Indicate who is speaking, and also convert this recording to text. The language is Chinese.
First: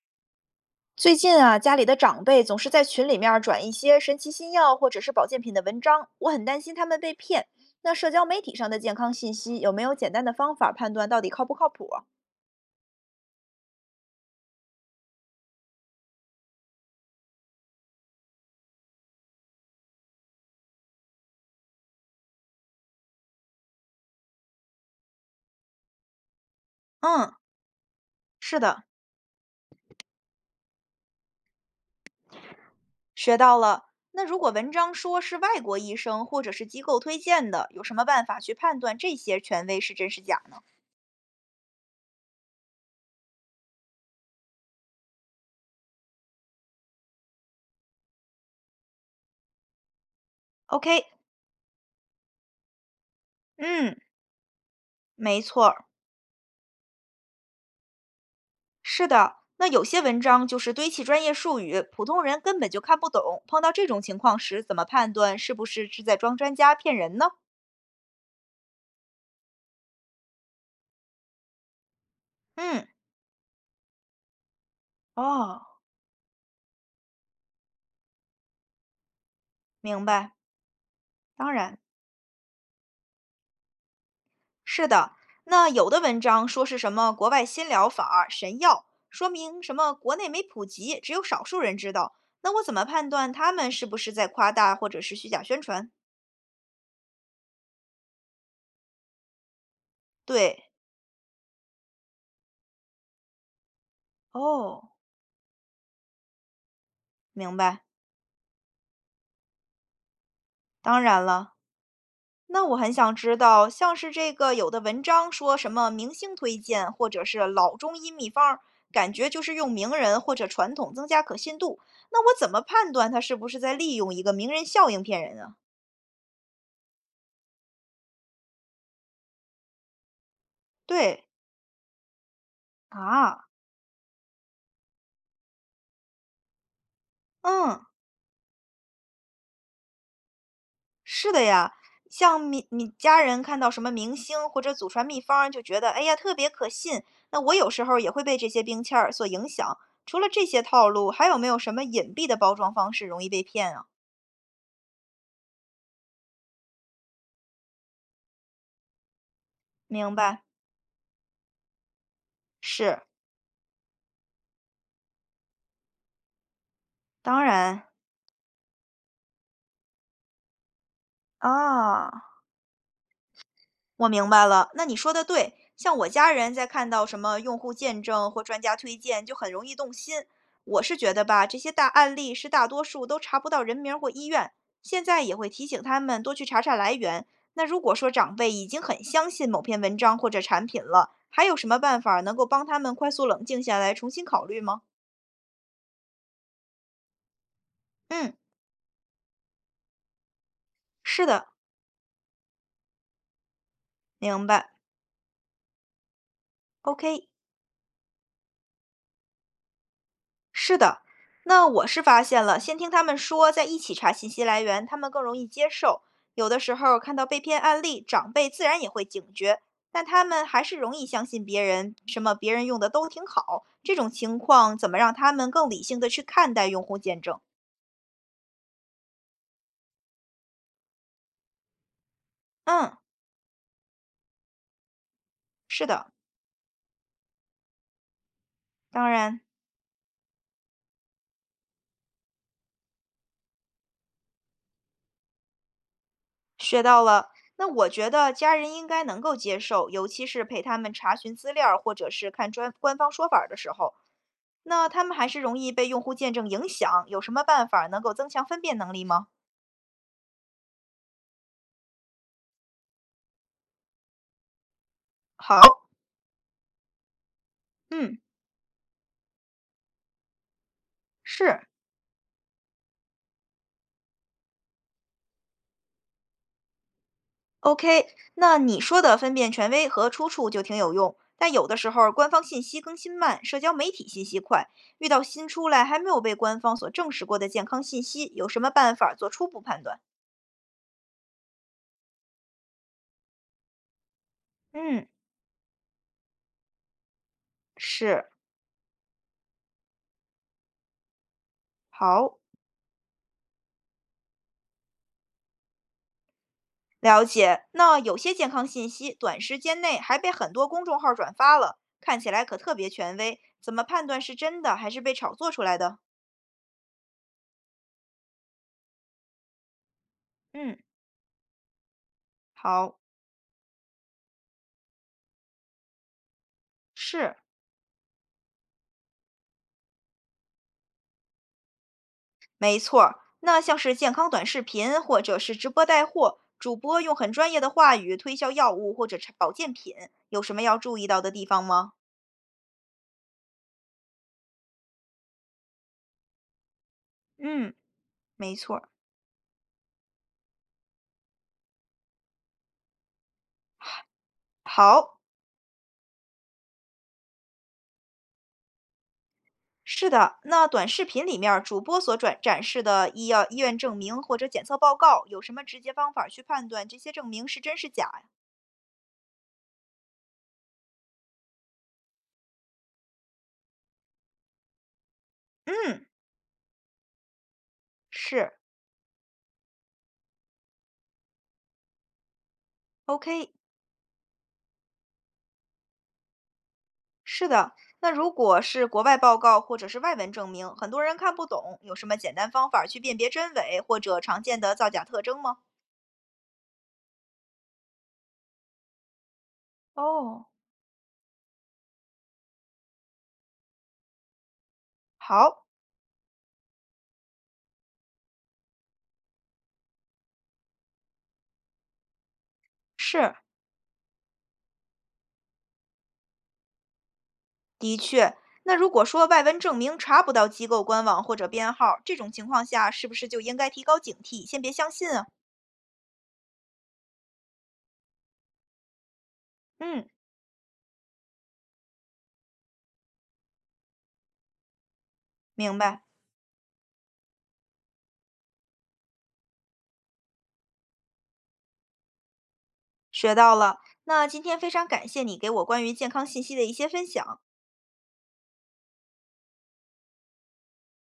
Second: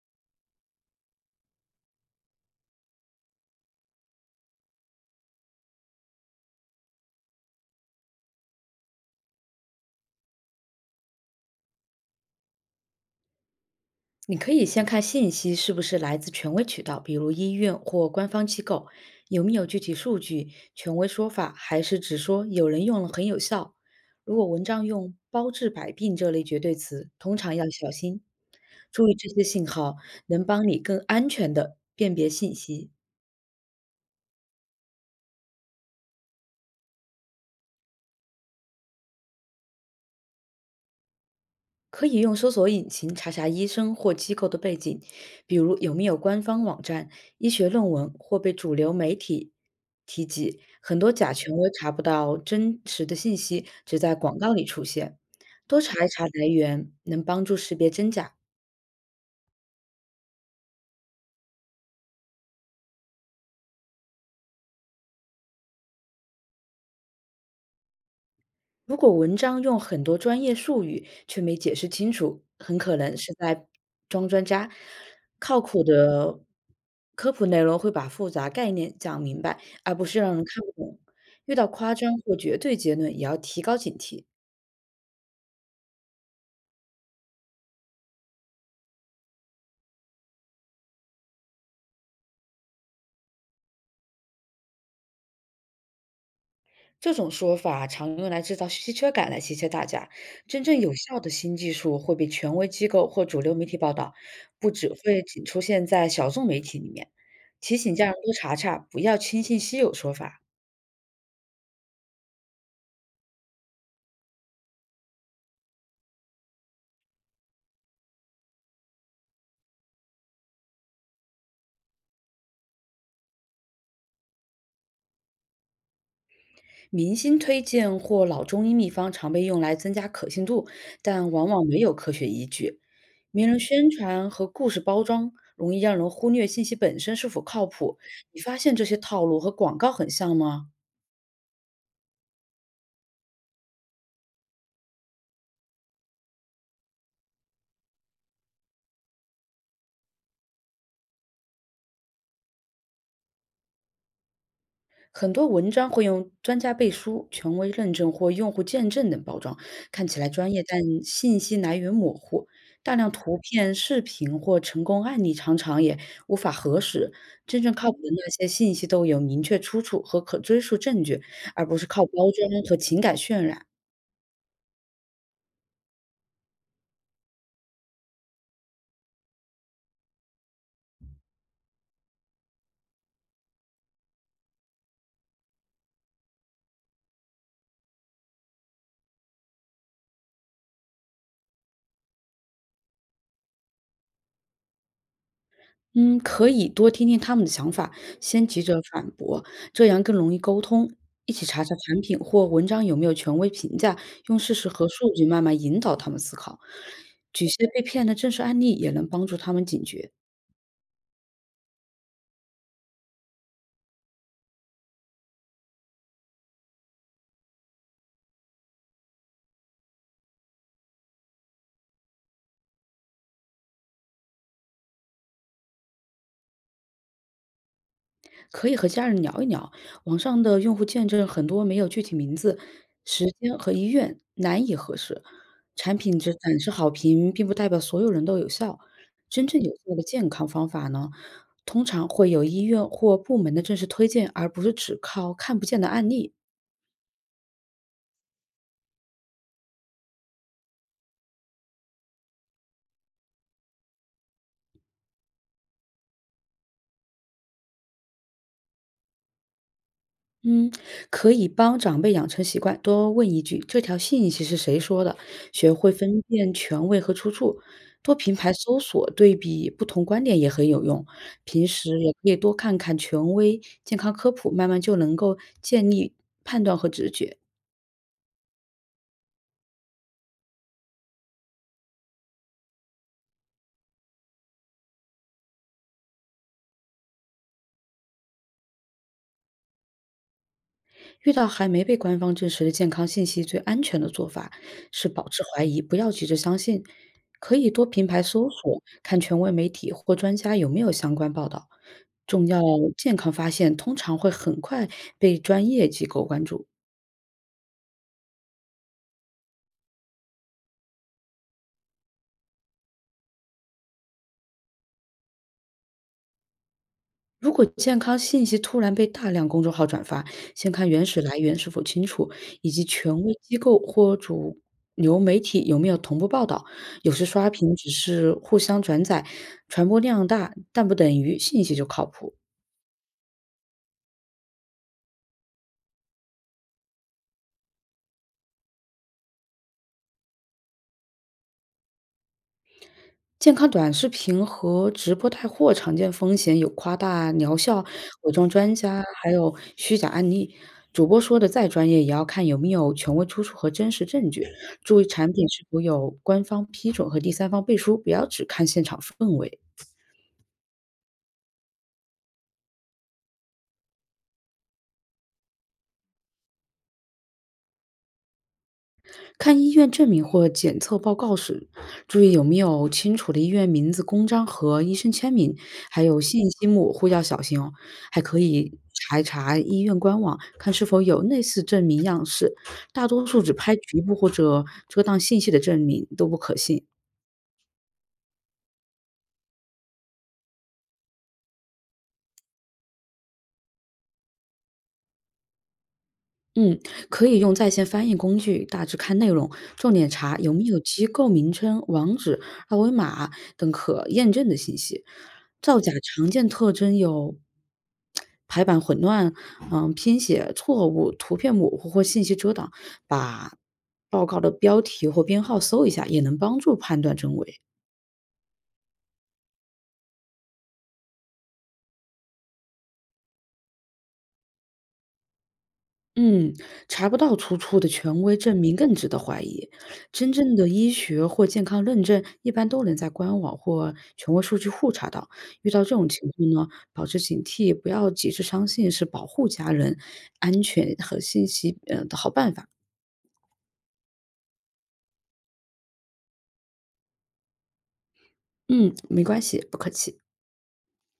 Speaker 1: 最近啊，家里的长辈总是在群里面儿转一些神奇新药或者是保健品的文章，我很担心他们被骗。那社交媒体上的健康信息有没有简单的方法判断到底靠不靠谱啊？
Speaker 2: 你可以先看信息是不是来自权威渠道，比如医院或官方机构，有没有具体数据、权威说法，还是只说有人用了很有效。如果文章用“包治百病”这类绝对词，
Speaker 1: 嗯，
Speaker 2: 通常要小心，
Speaker 1: 是的，
Speaker 2: 注意这些信号，能帮你更安全的辨别信息。
Speaker 1: 学到了。那如果文章说是外国医生或者是机构推荐的，有什么办法去判断这些权威是真是假呢
Speaker 2: 可以用搜索引擎查查医生或机构的背景，比如有没有官方网站、医学论文或被主流媒体提及。很
Speaker 1: ？OK，
Speaker 2: 多假权威查不到真实的信息，
Speaker 1: 嗯，
Speaker 2: 只在广告里出现。
Speaker 1: 没错
Speaker 2: 多
Speaker 1: 儿。
Speaker 2: 查一查来源，能帮助识别真假。
Speaker 1: 是的，那有些文章就是堆砌专业术语，普通人根本就看不懂。碰到这种情况时，怎么判断是不是在装专家骗人呢？
Speaker 2: 如果文章用很多专业术语却没解释清楚，很
Speaker 1: 嗯，
Speaker 2: 可能是在装专家。靠
Speaker 1: 哦，
Speaker 2: 谱的科普内容会把复杂概念讲明白，而不
Speaker 1: 明
Speaker 2: 是
Speaker 1: 白。
Speaker 2: 让人看不懂。
Speaker 1: 当
Speaker 2: 遇到
Speaker 1: 然，
Speaker 2: 夸张或绝对结论，也要提高警惕。
Speaker 1: 是的。那有的文章说是什么国外新疗法、神药，说明什么国内没普及，只有少数人知道。那我怎么判断他们是不是在夸大或者是虚假宣传？
Speaker 2: 这种说法常用来制造稀缺感来稀缺大家。真
Speaker 1: 对，
Speaker 2: 正有效的新技术会被权威机构或主流媒体报道，不只
Speaker 1: 哦，
Speaker 2: 会仅出现在小众媒体里面。
Speaker 1: 明
Speaker 2: 提
Speaker 1: 白。
Speaker 2: 醒家人多查查，不要轻信稀有说法。
Speaker 1: 当然了，那我很想知道，像是这个有的文章说什么明星推荐，或者是老中医秘方儿，感觉就是用名人或者传统增加可信度。那我怎么判断他是不是在利用一个名人效应骗人啊？
Speaker 2: 明星推荐或老中医秘方常被用来增加可信度，
Speaker 1: 对
Speaker 2: 但往往没有科学依据。名
Speaker 1: 啊，
Speaker 2: 人宣传和故事包装容易让人忽略信息本身是否靠
Speaker 1: 嗯，
Speaker 2: 谱。你发现这些套路和广告很像吗？
Speaker 1: 是的呀。像你家人看到什么明星或者祖传秘方儿，就觉得哎呀特别可信。那我有时候也会被这些冰签儿所影响。除了这些套路，还有没有什么隐蔽的包装方式容易被骗啊？
Speaker 2: 很多文章会用专家背书、权威认证或用户见证等包装，看
Speaker 1: 明
Speaker 2: 起来
Speaker 1: 白，
Speaker 2: 专业，但信息来源模糊。大
Speaker 1: 是。
Speaker 2: 量图片、视频或成功案例常常也无法核实。
Speaker 1: 当
Speaker 2: 真正
Speaker 1: 然，
Speaker 2: 靠谱的那些信息都有明确出处和可追溯证据，而不是靠包
Speaker 1: 啊，
Speaker 2: 装和情感渲染。
Speaker 1: 我明白了。那你说的对，像我家人在看到什么用户见证或专家推荐，就很容易动心。我是觉得吧，这些大案例是大多数都查不到人名儿或医院，现在也会提醒他们多去查查来源。那如果说长辈已经很相信某篇文章或者产品了，还有什么办法能够帮他们快速冷静下来，重新考虑吗？
Speaker 2: 嗯，可以多听听他们的想法，
Speaker 1: 嗯，
Speaker 2: 先急着反驳，这样更容易沟通。
Speaker 1: 是
Speaker 2: 一起
Speaker 1: 的，
Speaker 2: 查查产品或文章有没有权威评价，用
Speaker 1: 明
Speaker 2: 事实
Speaker 1: 白。
Speaker 2: 和数据慢慢引导他们思考。
Speaker 1: OK。
Speaker 2: 举些被骗的真实案例，也能帮助他们警觉。
Speaker 1: 是的，那我是发现了，先听他们说，再一起查信息来源，他们更容易接受。有的时候看到被骗案例，长辈自然也会警觉，但他们还是容易相信别人，什么别人用的都挺好。这种情况怎么让他们更理性的去看待用户见证？
Speaker 2: 可以和家人聊一聊，网上的用户见证很多没有具体名字，
Speaker 1: 嗯，
Speaker 2: 时间和医院难以核实。
Speaker 1: 是
Speaker 2: 产
Speaker 1: 的，
Speaker 2: 品只展示好评，并不代表所有人都有效。
Speaker 1: 当然
Speaker 2: 真正有效的健康方法呢，通常会有医院或部门的正式推荐，而不是只靠看不见的案例。
Speaker 1: 学到了。那我觉得家人应该能够接受，尤其是陪他们查询资料或者是看专官方说法儿的时候。那他们还是容易被用户见证影响，有什么办法能够增强分辨能力吗？
Speaker 2: 嗯，可以帮长辈养成习惯，多问一句“这条信息是谁说的”，学
Speaker 1: 好，
Speaker 2: 会分辨权威和出处，多
Speaker 1: 嗯，
Speaker 2: 平台搜索对比不同观点也很有用。
Speaker 1: 是
Speaker 2: 平时也可以多看看权威健康科普，慢慢就能够建立判断和直觉。
Speaker 1: ，OK。那你说的分辨权威和出处就挺有用，但有的时候官方信息更新慢，社交媒体信息快，遇到新出来还没有被官方所证实过的健康信息，有什么办法做初步判断？
Speaker 2: 遇到还没被官方证实的健康信息，最安全的做法
Speaker 1: 嗯，
Speaker 2: 是保持怀疑，不要急着相信。可以多平台
Speaker 1: 是，
Speaker 2: 搜索，看权威媒体或专家有没有相关报道。
Speaker 1: 好。
Speaker 2: 重要健康发现通常会很快被专业机构关注。
Speaker 1: 了解。那有些健康信息短时间内还被很多公众号转发了，看起来可特别权威，怎么判断是真的还是被炒作出来的？
Speaker 2: 如果健康信息突然被大量公众号转发，先
Speaker 1: 嗯，
Speaker 2: 看原始来源是否清楚，以及
Speaker 1: 好，
Speaker 2: 权威机构或主流媒体有没有同步报道。有时
Speaker 1: 是，
Speaker 2: 刷屏只是互相转载，传播量大，但不等于信息就靠谱。
Speaker 1: 没错儿。那像是健康短视频或者是直播带货，主播用很专业的话语推销药物或者产保健品，有什么要注意到的地方吗？
Speaker 2: 健康短视频和直播带货常见风险有夸大疗
Speaker 1: 嗯，
Speaker 2: 效、伪装
Speaker 1: 没
Speaker 2: 专
Speaker 1: 错儿。
Speaker 2: 家，还有虚假案例。主播说的再专业，也要看有没有权威出处和真实证据，注意
Speaker 1: 好，
Speaker 2: 产品是否有官方批准和第三方背书，不要只看现场氛围。
Speaker 1: 是的，那短视频里面儿主播所转展示的医药医院证明或者检测报告，有什么直接方法去判断这些证明是真是假呀？
Speaker 2: 看医院证明或检测报告时，注意有没有清楚的医院名字、公章和医生签名，还
Speaker 1: 嗯，
Speaker 2: 有信息模糊要小心哦。还可
Speaker 1: 是
Speaker 2: 以查一查医院官网，看是否有类似证明样式。大多数
Speaker 1: ，OK，
Speaker 2: 只拍局部或者遮挡信息的证明都不可信。
Speaker 1: 是的。那如果是国外报告或者是外文证明，很多人看不懂，有什么简单方法去辨别真伪或者常见的造假特征吗？
Speaker 2: 嗯，可以用在线翻译工具大致看内容，重点查
Speaker 1: 哦，
Speaker 2: 有没有机构名称、网址、二维码等可验证的信息。
Speaker 1: 好，
Speaker 2: 造假常见特征有排版混乱、拼写错误、图片模糊或信息遮挡。
Speaker 1: 是，
Speaker 2: 把报告的标题或编号搜一下，也能帮助判断真伪。
Speaker 1: 的确。那如果说外文证明查不到机构官网或者编号，这种情况下，是不是就应该提高警惕，先别相信啊？
Speaker 2: 嗯，查不到出处的权威证明更值得怀疑。
Speaker 1: 嗯。
Speaker 2: 真正的医学或健康认证一般都能在官网或权威数据库查到。遇
Speaker 1: 明
Speaker 2: 到这
Speaker 1: 白，
Speaker 2: 种情况呢，保持警惕，不要急着相信，是保护家人安全和信息的好办法。
Speaker 1: 学到了。那今天非常感谢你给我关于健康信息的一些分享。
Speaker 2: 嗯，没关系，不客气。